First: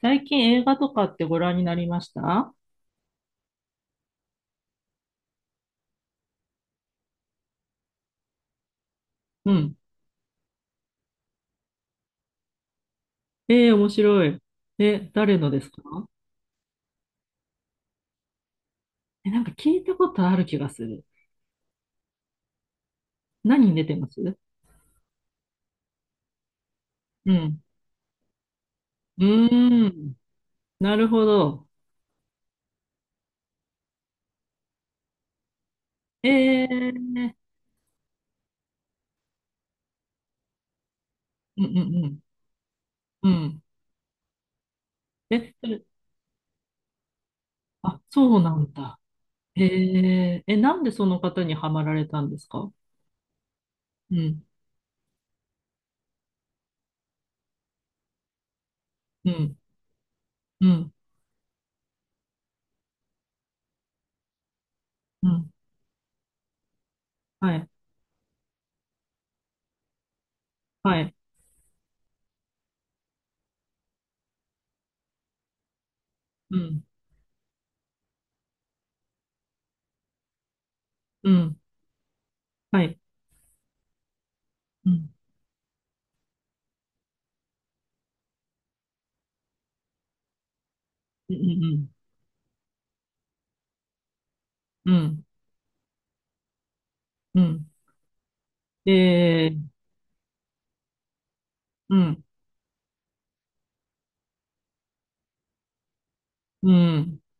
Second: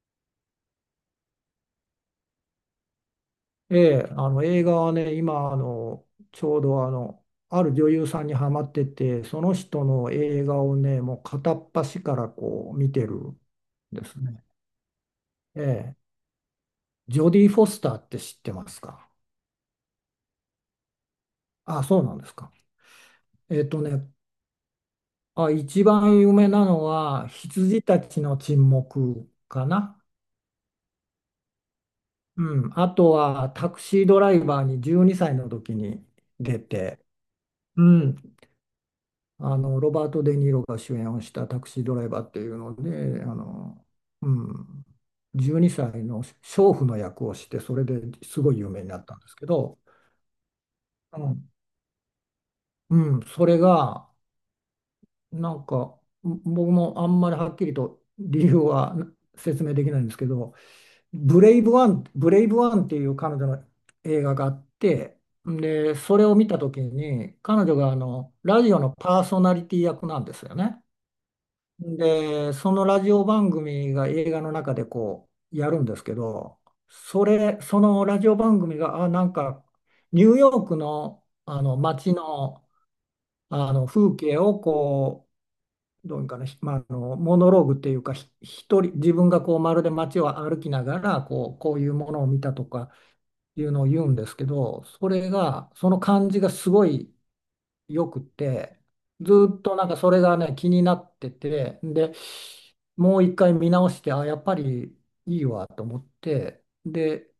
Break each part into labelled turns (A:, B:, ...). A: 最近映画とかってご覧になりました？
B: ええ、あの映画はね、今ちょうどある女優さんにハマってて、そ
A: う
B: の
A: ん。
B: 人の映画をね、もう片っ端からこう見てるん
A: ええ、面
B: です
A: 白い。
B: ね。
A: え、誰ので
B: え
A: すか？
B: え、ジョディ・フォスターって知ってますか？
A: え、なんか聞いたことある気がする。
B: あ、そうなんですか。え
A: 何
B: っ
A: に
B: と
A: 出てま
B: ね、
A: す？
B: あ、一番有名なのは、
A: うん。
B: 羊たちの沈
A: う
B: 黙か
A: ー
B: な。
A: ん。なるほど。
B: うん、あとは、タクシードライバーに12歳の時に出
A: え
B: て、
A: え、
B: うん、ロバート・デ・ニーロが主演をしたタ
A: うんう
B: クシード
A: ん
B: ラ
A: う
B: イ
A: ん。
B: バーっていうので、
A: うん。
B: うん、
A: え、
B: 12
A: それ、
B: 歳の娼婦の役をして、それ
A: あ、
B: で
A: そ
B: す
A: う
B: ご
A: な
B: い有
A: ん
B: 名に
A: だ。
B: なったんですけ
A: え
B: ど、
A: え、え、なんでそ
B: う
A: の方
B: ん、
A: にハマられたんですか？
B: うん、それが、
A: うん、
B: なんか、僕もあんまりはっきりと理由は
A: うん、
B: 説明できないんですけど、
A: うん、
B: ブレイブワンっていう彼女の映画があって、
A: うん。
B: で、それを見たときに、
A: は
B: 彼
A: い、
B: 女がラジオのパーソナリティ役なんですよね。
A: はい、
B: で、そのラジオ番組が映画の中でこうやるんですけ
A: う
B: ど、
A: ん、
B: そのラジオ番組が、あ、なんかニューヨークの、
A: うん、
B: あの街の、
A: はい、
B: あの風景を
A: うん、
B: こう、どういうかな、ひまあ、あのモノローグっていうか、一人、自分がこうまるで街を歩きながら
A: う
B: こう、こう
A: ん、
B: いうものを見たとかいうのを言うんですけど、
A: うん、う
B: そ
A: ん、
B: れが、その感じがすごい
A: うん。
B: よくて、ず
A: ええ、
B: っとなんかそれがね、気になってて、
A: う
B: で、
A: ん。
B: もう一回見直して、あ、やっぱりいいわと思って、
A: うん。
B: で、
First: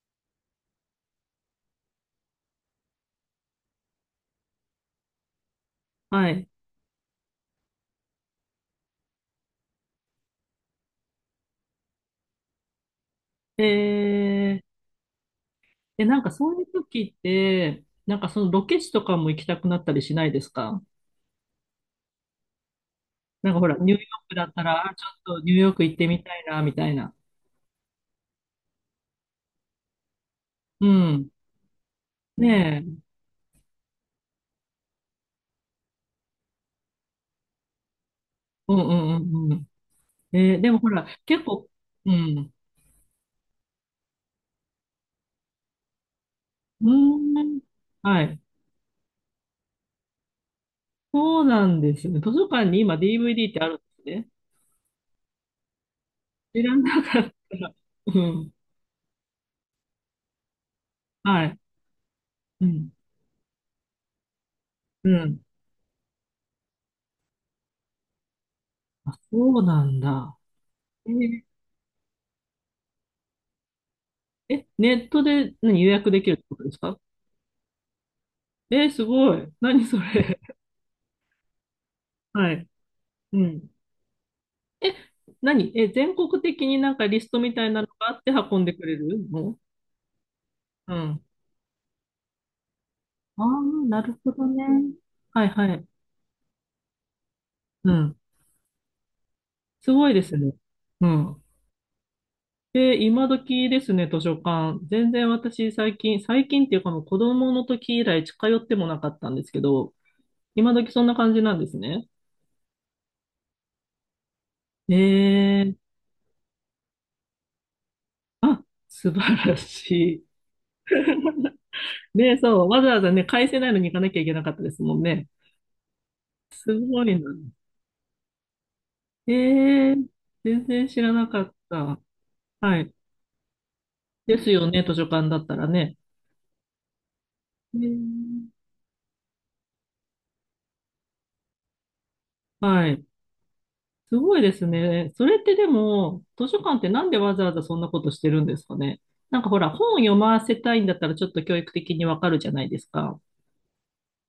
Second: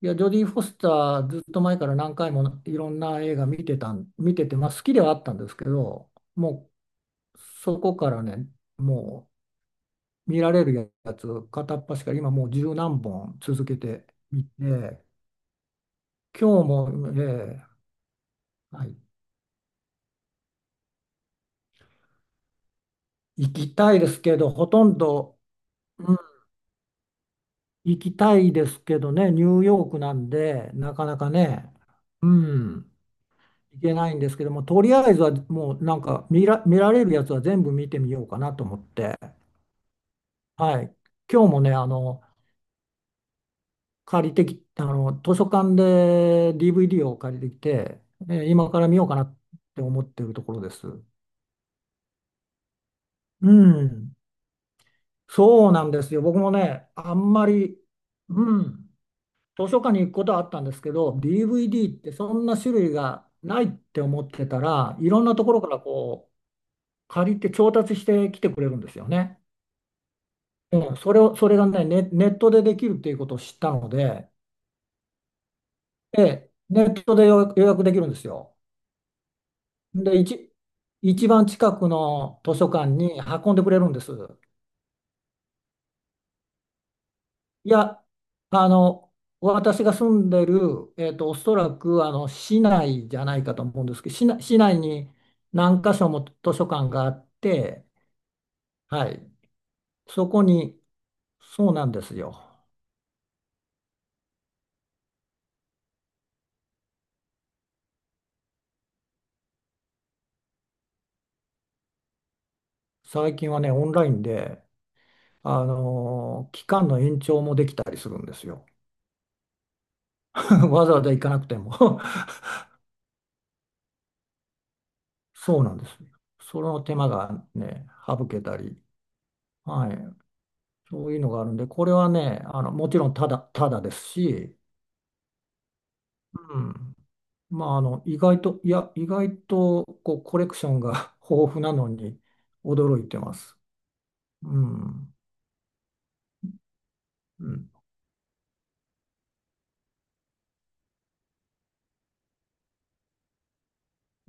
B: いや、ジョディ・フォスターずっと前から何回もいろんな映画見てて、まあ好きではあったんですけど、
A: はい。
B: もうそこからね、もう見られるやつ片っ端から今もう十何本続けて
A: え
B: 見
A: ー、
B: て、
A: え、なんかそう
B: 今
A: いう
B: 日も
A: 時っ
B: ね、
A: て、なんかそのロケ
B: は
A: 地
B: い、
A: とかも行きたくなったりしないですか？な
B: 行
A: んかほ
B: き
A: ら、ニ
B: た
A: ュー
B: い
A: ヨ
B: です
A: ーク
B: け
A: だ
B: ど、
A: った
B: ほと
A: ら、あ、
B: ん
A: ちょっ
B: ど、
A: とニューヨーク行っ
B: う
A: てみたいな、みたいな。
B: 行きたいですけどね、ニューヨークなんで、
A: う
B: なかな
A: ん。
B: かね、う
A: ね
B: ん、
A: え。
B: 行けないんですけども、とりあえずはもうなんか見られるやつは全部見てみようかなと
A: う
B: 思
A: んう
B: っ
A: ん
B: て、
A: うんうん。えーでも
B: は
A: ほ
B: い、
A: ら、結
B: 今日も
A: 構、
B: ね、あ
A: う
B: の、
A: ん。
B: 借りてき、あの、図書館で
A: う
B: DVD を借
A: ー
B: りて
A: ん。
B: きて、
A: はい。
B: 今から見ようかなって思ってるところです。
A: そうなんですよね。図書館に今 DVD っ
B: う
A: てあるんで
B: ん、
A: すね。
B: そうなんですよ。僕も
A: 知ら
B: ね、
A: な
B: あ
A: かった。
B: んまり、
A: うん。
B: うん。図書館に行くことはあったんですけど、
A: はい。
B: DVD ってそんな
A: う
B: 種
A: ん。
B: 類がないって思ってたら、い
A: う
B: ろんな
A: ん。
B: ところからこう借りて調達してきてくれるんですよ
A: あ、
B: ね。
A: そうなんだ。
B: うん、
A: えー、
B: それがね、ネットでできるっていうことを知ったので、
A: え、ネットで何予約できるって
B: で、
A: ことです
B: ネ
A: か？
B: ットで予約できるんですよ。
A: えすごい。何そ
B: で、
A: れ。
B: 一番近く の
A: は
B: 図書
A: い。
B: 館に
A: う
B: 運んで
A: ん。
B: くれるんです。
A: え、何、え、全国的になんかリストみた
B: い
A: いなの
B: や、
A: があって運ん
B: あ
A: でくれ
B: の、
A: るの？
B: 私が住んでる、
A: うん。
B: おそらくあの市内じゃな
A: あ
B: い
A: あ、
B: かと思うんで
A: な
B: すけど、
A: るほど
B: 市
A: ね。
B: 内に
A: はいは
B: 何
A: い。
B: 箇所も図書館があって、
A: うん。
B: はい、
A: すごいで
B: そ
A: す
B: こ
A: ね。
B: に、
A: うん。
B: そうなんですよ。
A: で、今時ですね、図書館。全然私最近、最近っていうかもう子供の時以来近寄ってもなかったんですけど、今時そんな感じなんですね。
B: 最近はね、オンラインで、
A: ええ、
B: 期間の延長もできたりするんです
A: あ、
B: よ。
A: 素晴らしい。
B: わざわざ行かなくても
A: ね、そう、わざわざね、返せないのに行かなきゃいけなかったですもんね。
B: そうなんです。そ
A: す
B: の手
A: ご
B: 間
A: いな。
B: がね、省けたり、
A: え
B: は
A: え、
B: い、
A: 全然知
B: そ
A: ら
B: ういう
A: な
B: のが
A: か
B: ある
A: っ
B: んで、これ
A: た。
B: はね、
A: は
B: も
A: い。
B: ちろんただです
A: です
B: し、
A: よね、図書館だったらね。
B: うんまあ、
A: ええ、
B: 意外と、こう、コレクションが 豊富なのに
A: は
B: 驚
A: い。
B: いてます。
A: すごいで
B: う
A: すね。
B: ん、
A: それってでも、図書館ってなんでわざ
B: う
A: わざ
B: ん、
A: そんなことしてるんですかね。なんかほら、本読ませたいんだったらちょっと教育的にわかるじゃないですか。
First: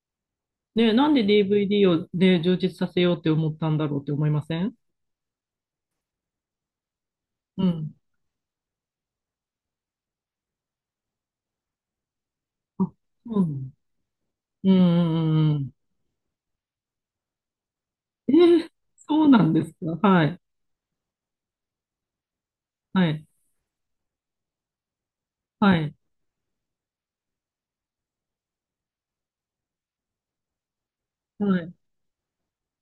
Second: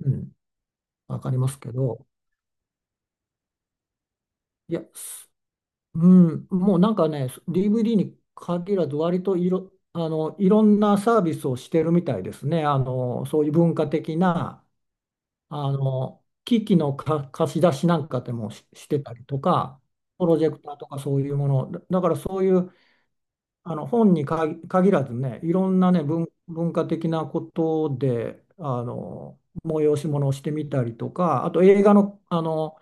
B: うん、
A: ね、なん
B: わ
A: で
B: かりますけ
A: DVD
B: ど、
A: をね、充実させようって思ったんだろうって思いません？
B: いや、すうん、もうなんかね、
A: うん。
B: DVD に限らず、割といろんなサービスをしてるみたいですね。
A: あ、そう
B: そう
A: な
B: いう
A: の。
B: 文化的な、
A: うんうんうんうん。
B: 機器の貸し出しなんかで
A: えー、
B: してた
A: そ
B: り
A: う
B: と
A: なんです
B: か、
A: か。は
B: プロ
A: い。
B: ジェクターとかそういうもの、だからそういう、
A: はい。
B: 本に限らずね、いろ
A: は
B: んな
A: い。
B: ね、文化的なことで、催し物をしてみたりとか、あ
A: は
B: と
A: い。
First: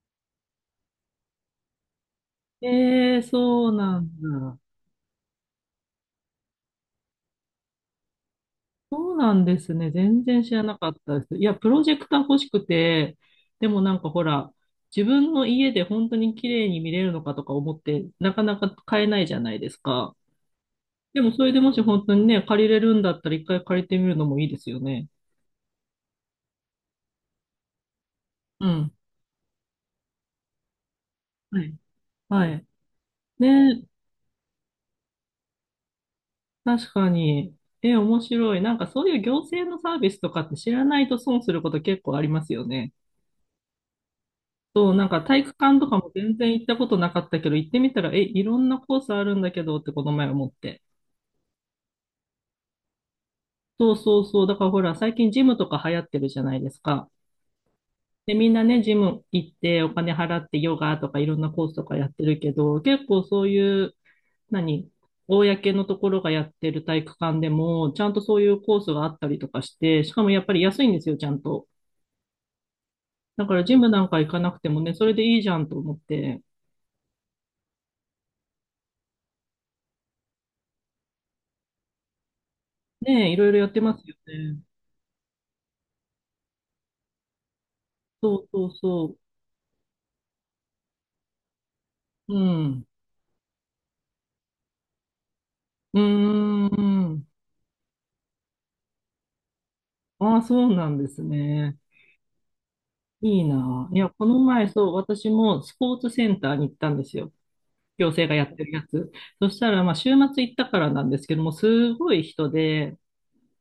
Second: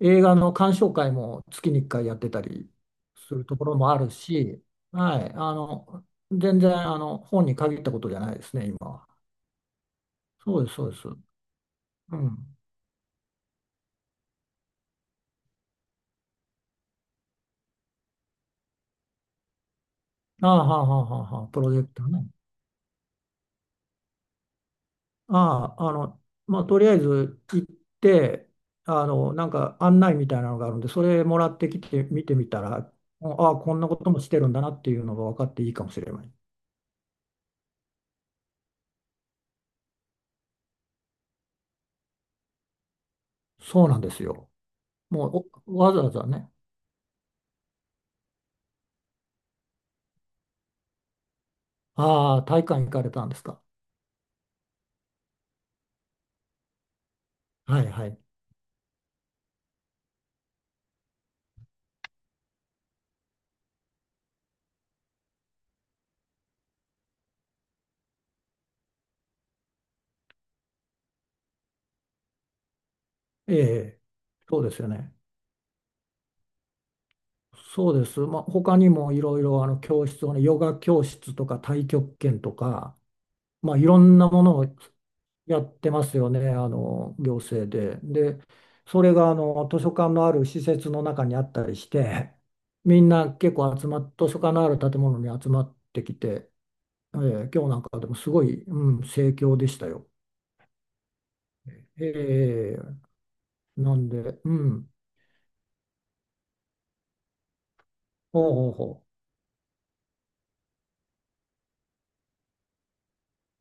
B: 映画の鑑賞会も月に1回やってたり
A: ええ、
B: するとこ
A: そう
B: ろもあ
A: なん
B: る
A: だ。
B: し、はい、全然、本に限ったことじゃないですね、今は。
A: そうなんですね。全然知
B: そ
A: ら
B: うです、
A: な
B: そ
A: か
B: う
A: っ
B: です。
A: たです。いや、プロジェク
B: う
A: ター欲し
B: ん。
A: くて、でもなんかほら、自分の家で本当に綺麗に見れるのかとか思って、なかなか買えないじゃないですか。
B: ああ、はあ、はあ、は
A: でも
B: あ、
A: そ
B: はあ
A: れで
B: プロ
A: も
B: ジ
A: し
B: ェクタ
A: 本
B: ー
A: 当に
B: ね。
A: ね、借りれるんだったら一回借りてみるのもいいですよね。
B: ああ、まあ、とりあえず行って、
A: うん。
B: なんか案内みたいなのがあるんで、それもらっ
A: は
B: て
A: い。
B: きて見て
A: は
B: みた
A: い。
B: ら、ああ、こん
A: ね、
B: なこともしてるんだなっていうのが分かっていいかもしれない。
A: 確かに。え、面白い。なんかそういう行政のサービスとかって知らないと損すること結構ありますよね。
B: そうなんですよ。
A: そう、なんか
B: も
A: 体
B: う
A: 育
B: お
A: 館と
B: わ
A: か
B: ざわ
A: も
B: ざ
A: 全
B: ね、
A: 然行ったことなかったけど、行ってみたら、え、いろんなコースあるんだけどってこの前思って。
B: ああ、体育館行かれたんですか？
A: そうそうそう。だからほら、最近ジムとか流行ってるじゃないですか。
B: はいはい。
A: で、みんなね、ジム行ってお金払ってヨガとかいろんなコースとかやってるけど、結構そういう、何公のところがやってる体育館でも、ちゃんとそういうコースがあったりとかして、しかもやっぱり安いんですよ、ちゃんと。だか
B: え
A: らジムな
B: え、
A: んか行かなく
B: そう
A: て
B: で
A: も
B: すよ
A: ね、それ
B: ね。
A: でいいじゃんと思って、
B: そうです。まあ、他にもいろいろあの教室をね、ヨガ教室とか太極拳とか、
A: ねえ、いろいろやっ
B: まあ、
A: て
B: い
A: ま
B: ろ
A: すよ
B: んなもの
A: ね。
B: をやってますよね、あの行政で。
A: そ
B: で、
A: うそう
B: それ
A: そ
B: があの図書館のある施設の中にあったりし
A: う。
B: て、
A: うん。
B: みんな結構集まっ、図書館のある建物に集まっ
A: う
B: てきて、
A: ーん。
B: 今日なんかでもすごい、うん、盛況でしたよ。
A: ああ、そうなんですね。
B: えー
A: いいな。
B: な
A: い
B: ん
A: や、
B: で、
A: この
B: う
A: 前、
B: ん、
A: そう、私もスポーツセンターに行ったんですよ。行政がや
B: ほう
A: って
B: ほ
A: る
B: う
A: や
B: ほ
A: つ。そしたら、まあ、週末行ったからなんですけども、すごい人で、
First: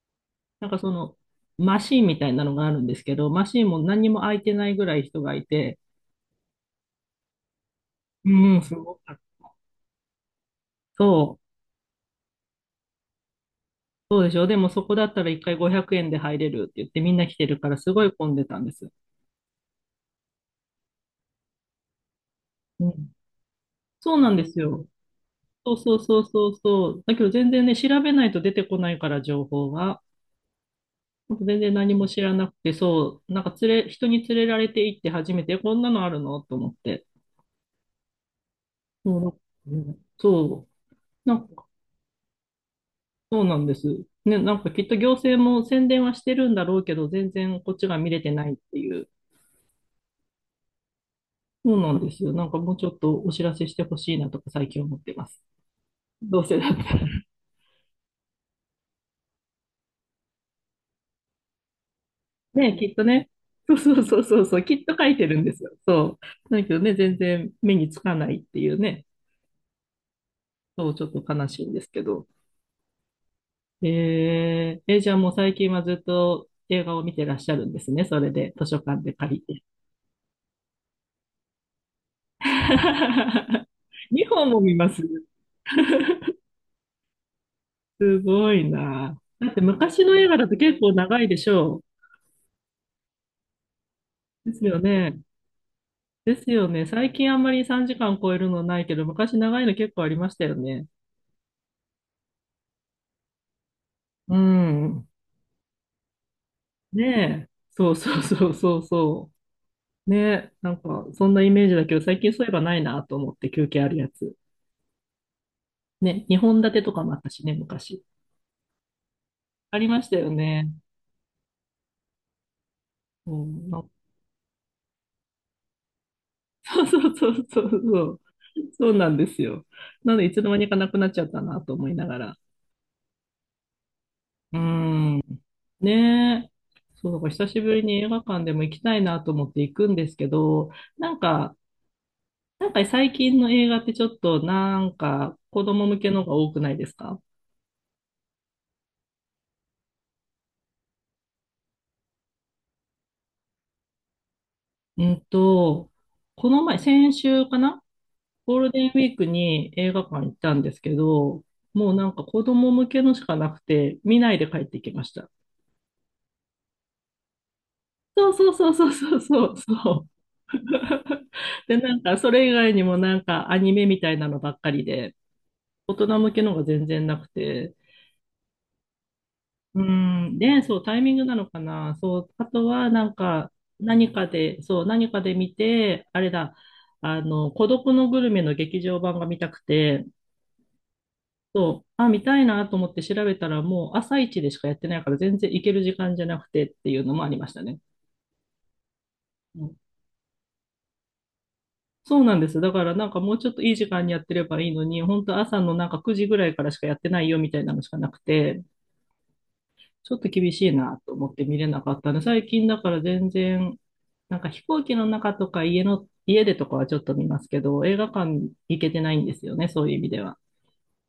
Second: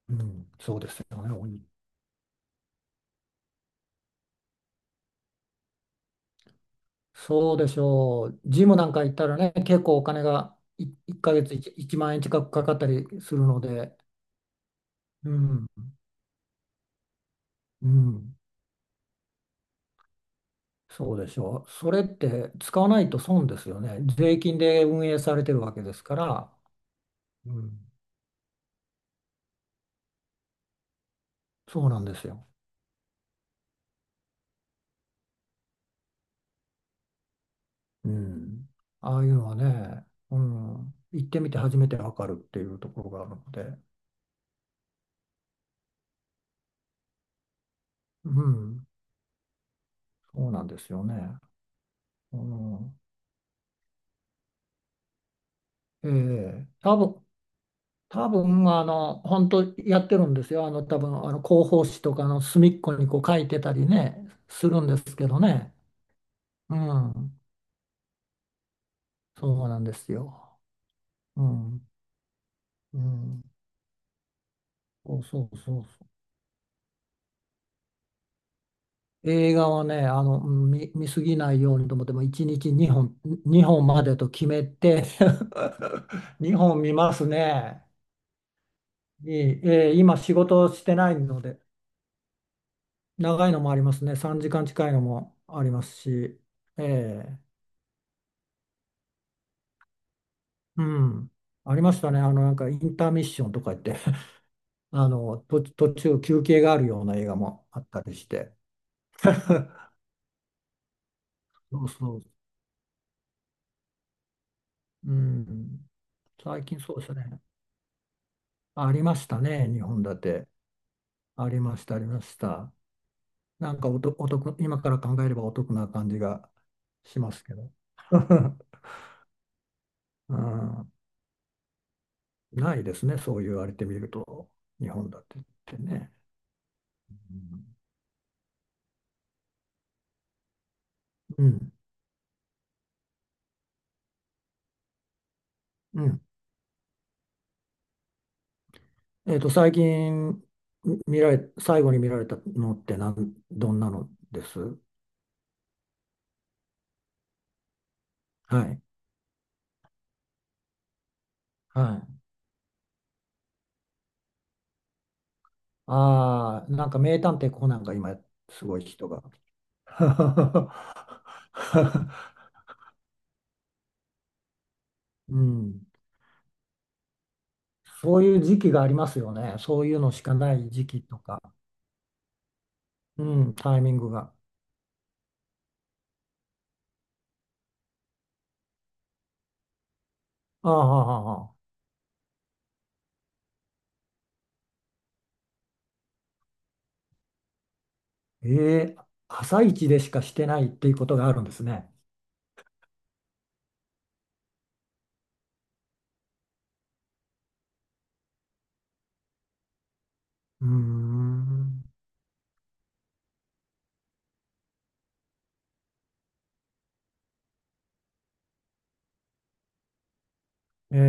B: う、うん、
A: なん
B: そ
A: か
B: うで
A: そ
B: す
A: の、
B: よね、
A: マシーンみたいなのがあるんですけど、マシーンも何にも空いてないぐらい人がいて、
B: そうでしょう、
A: うん、
B: ジ
A: す
B: ムなん
A: ご
B: か
A: か
B: 行っ
A: っ
B: たら
A: た。
B: ね、結構お金が
A: そ
B: 1ヶ
A: う
B: 月1、一万円近くかかったりするので、
A: そうでしょ。でもそこだったら
B: う
A: 一回
B: ん、
A: 500円で入れるって言ってみんな来てるから
B: う
A: すごい混
B: ん。
A: んでたんです。
B: そうでしょう。それって使わ
A: う
B: ない
A: ん。
B: と損ですよね。
A: そうなん
B: 税
A: で
B: 金
A: す
B: で
A: よ。
B: 運営されてる
A: そ
B: わ
A: う
B: けで
A: そう
B: すか
A: そうそ
B: ら、
A: うそう。だけど全
B: う
A: 然ね、調
B: ん。
A: べないと出てこないから情報が。ほんと全然
B: そう
A: 何
B: なん
A: も
B: で
A: 知
B: す
A: ら
B: よ。
A: なくて、そう、なんか連れ、人に連れられて行って初めて、こんなのあるのと思って。
B: うん。ああいう
A: そ
B: のは
A: う、う
B: ね、
A: ん
B: う
A: そ
B: ん、行
A: う、
B: っ
A: な
B: て
A: ん
B: みて
A: か、
B: 初めてわかるっていうところがある
A: そう
B: の
A: なんで
B: で、
A: す。ね、なんかきっと行政も宣伝はしてるんだろうけど、全然こっちが見れて
B: う
A: ないって
B: ん、
A: いう。
B: そうなんですよね。
A: そうなんですよ。
B: う
A: なんかもうちょっ
B: ん、
A: とお知らせしてほしいなとか最近思ってます。
B: え
A: どうせ
B: え、
A: だったら。
B: 多分、本当やってるんですよ。多分、広報誌とかの隅
A: ね、
B: っ
A: き
B: こ
A: っと
B: にこう
A: ね。
B: 書いてた
A: そう
B: り
A: そうそう
B: ね、
A: そうそう、
B: す
A: き
B: る
A: っ
B: ん
A: と
B: で
A: 書い
B: す
A: て
B: け
A: る
B: ど
A: んですよ。
B: ね。
A: そう。だけ
B: う
A: どね、全
B: ん、
A: 然目につかないっていうね。
B: そうなんですよ。
A: そう、ちょっと
B: う
A: 悲しいんで
B: ん、
A: すけど。
B: うん。
A: えー、え、じゃ
B: そ
A: あ
B: う
A: もう
B: そ
A: 最
B: う
A: 近
B: そ
A: は
B: う
A: ずっ
B: そ
A: と映画を見てらっしゃるんですね。それで、図書館で
B: う。
A: 借
B: 映
A: りて。
B: 画はね、見すぎないようにと思って、もう1日2本までと
A: 2
B: 決
A: 本も
B: め
A: 見ます？
B: て 2本見ますね。
A: すごいな。
B: いい
A: だって
B: えー
A: 昔の
B: 今
A: 映
B: 仕
A: 画だと
B: 事
A: 結
B: し
A: 構
B: てない
A: 長いで
B: の
A: し
B: で、
A: ょ
B: 長いのもありますね。3
A: う。で
B: 時
A: す
B: 間
A: よ
B: 近いの
A: ね。
B: もありますし、
A: ですよ
B: え
A: ね。最近あ
B: え
A: んまり3時間超えるのないけど、昔長いの結構ありましたよ
B: う
A: ね。
B: ん。ありましたね。なんかインターミッションとか言って、
A: うん。
B: 途中休憩があるような映画
A: ねえ、
B: もあっ
A: そう
B: たり
A: そう
B: し
A: そ
B: て。
A: うそう そう。ねえ、なんかそんなイメージ
B: そ
A: だ
B: う
A: けど、
B: そ
A: 最
B: う。
A: 近そういえばないなと思って休憩あるやつ。
B: うん。
A: ね、2本
B: 最
A: 立
B: 近
A: てと
B: そう
A: か
B: です
A: もあった
B: ね。
A: しね、昔。
B: ありましたね、
A: あ
B: 日
A: りま
B: 本
A: し
B: 立
A: たよ
B: て。
A: ね。
B: ありました、ありました。
A: うん、
B: なん
A: な、
B: かお得、今から考えればお得な感じが
A: そうそう
B: し
A: そ
B: ます
A: う
B: け
A: そ
B: ど。
A: うそう。そうなんですよ。なので、い
B: う
A: つの間にかな
B: ん、
A: くなっちゃったなと思いながら。
B: ないですね、そう言われてみると、
A: う
B: 日本
A: ん。
B: 立てってね。
A: ねえ。そう、だから久しぶりに映画館でも行きたいなと思って行くんですけど、なん
B: う
A: か、
B: ん、
A: なんか最近の映画ってちょっとなんか子供向
B: う
A: け
B: ん。
A: のが多くないですか？
B: 最近み見られ、最後に見られたのってどんなのです？
A: えっと、この前、先週かな、ゴー
B: は
A: ル
B: い。
A: デンウィークに映画館行ったんですけど、
B: は
A: もうな
B: い。
A: んか子供向けのしかなくて、見ないで帰ってきました。
B: ああ、なんか名探偵コナンが今、
A: そうそう
B: す
A: そう
B: ごい
A: そう
B: 人
A: そう
B: が。
A: そうそう。で、なんかそれ 以外にもなんかアニメみたいなのばっかりで、
B: うん。
A: 大人向けのが全然なくて、
B: そういう時期がありますよね。
A: う
B: そういうのしか
A: ん、
B: な
A: ね、
B: い
A: そう、
B: 時
A: タイ
B: 期
A: ミン
B: と
A: グな
B: か、
A: のかな。そう、あとはなん
B: う
A: か
B: ん、タイミングが。
A: 何かで見て、あれだ、あの、孤独のグルメの劇場版が見たくて、
B: ああ、ああああ
A: そう、あ、見たいなと思って調べたら、もう朝一でしかやってないから、全然行ける時間じゃなくてっていうのもありましたね。
B: ええ朝
A: うん、
B: 一でしかしてないっていうことがあるんですね。
A: そうなんです。だから、なんかもうちょっといい時間にやってればいいのに、本当朝のなんか9時ぐらいからしかやってないよみたいなのしかなくて、ちょっと厳
B: う
A: し
B: ー
A: いなと思って見れな
B: ん。
A: かったので、最近だから全然、なんか飛行機の中とか家でとかはちょっと見ますけど、映画館行けてないんですよね、そういう意味では。
B: えええ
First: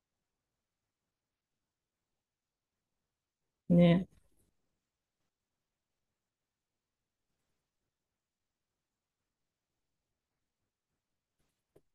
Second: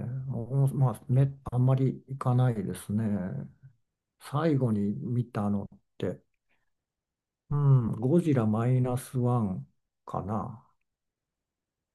B: えええまあ、あんまり行かないですね。
A: ね。
B: 最後に見たのって、うん、ゴジラマイナスワンかな。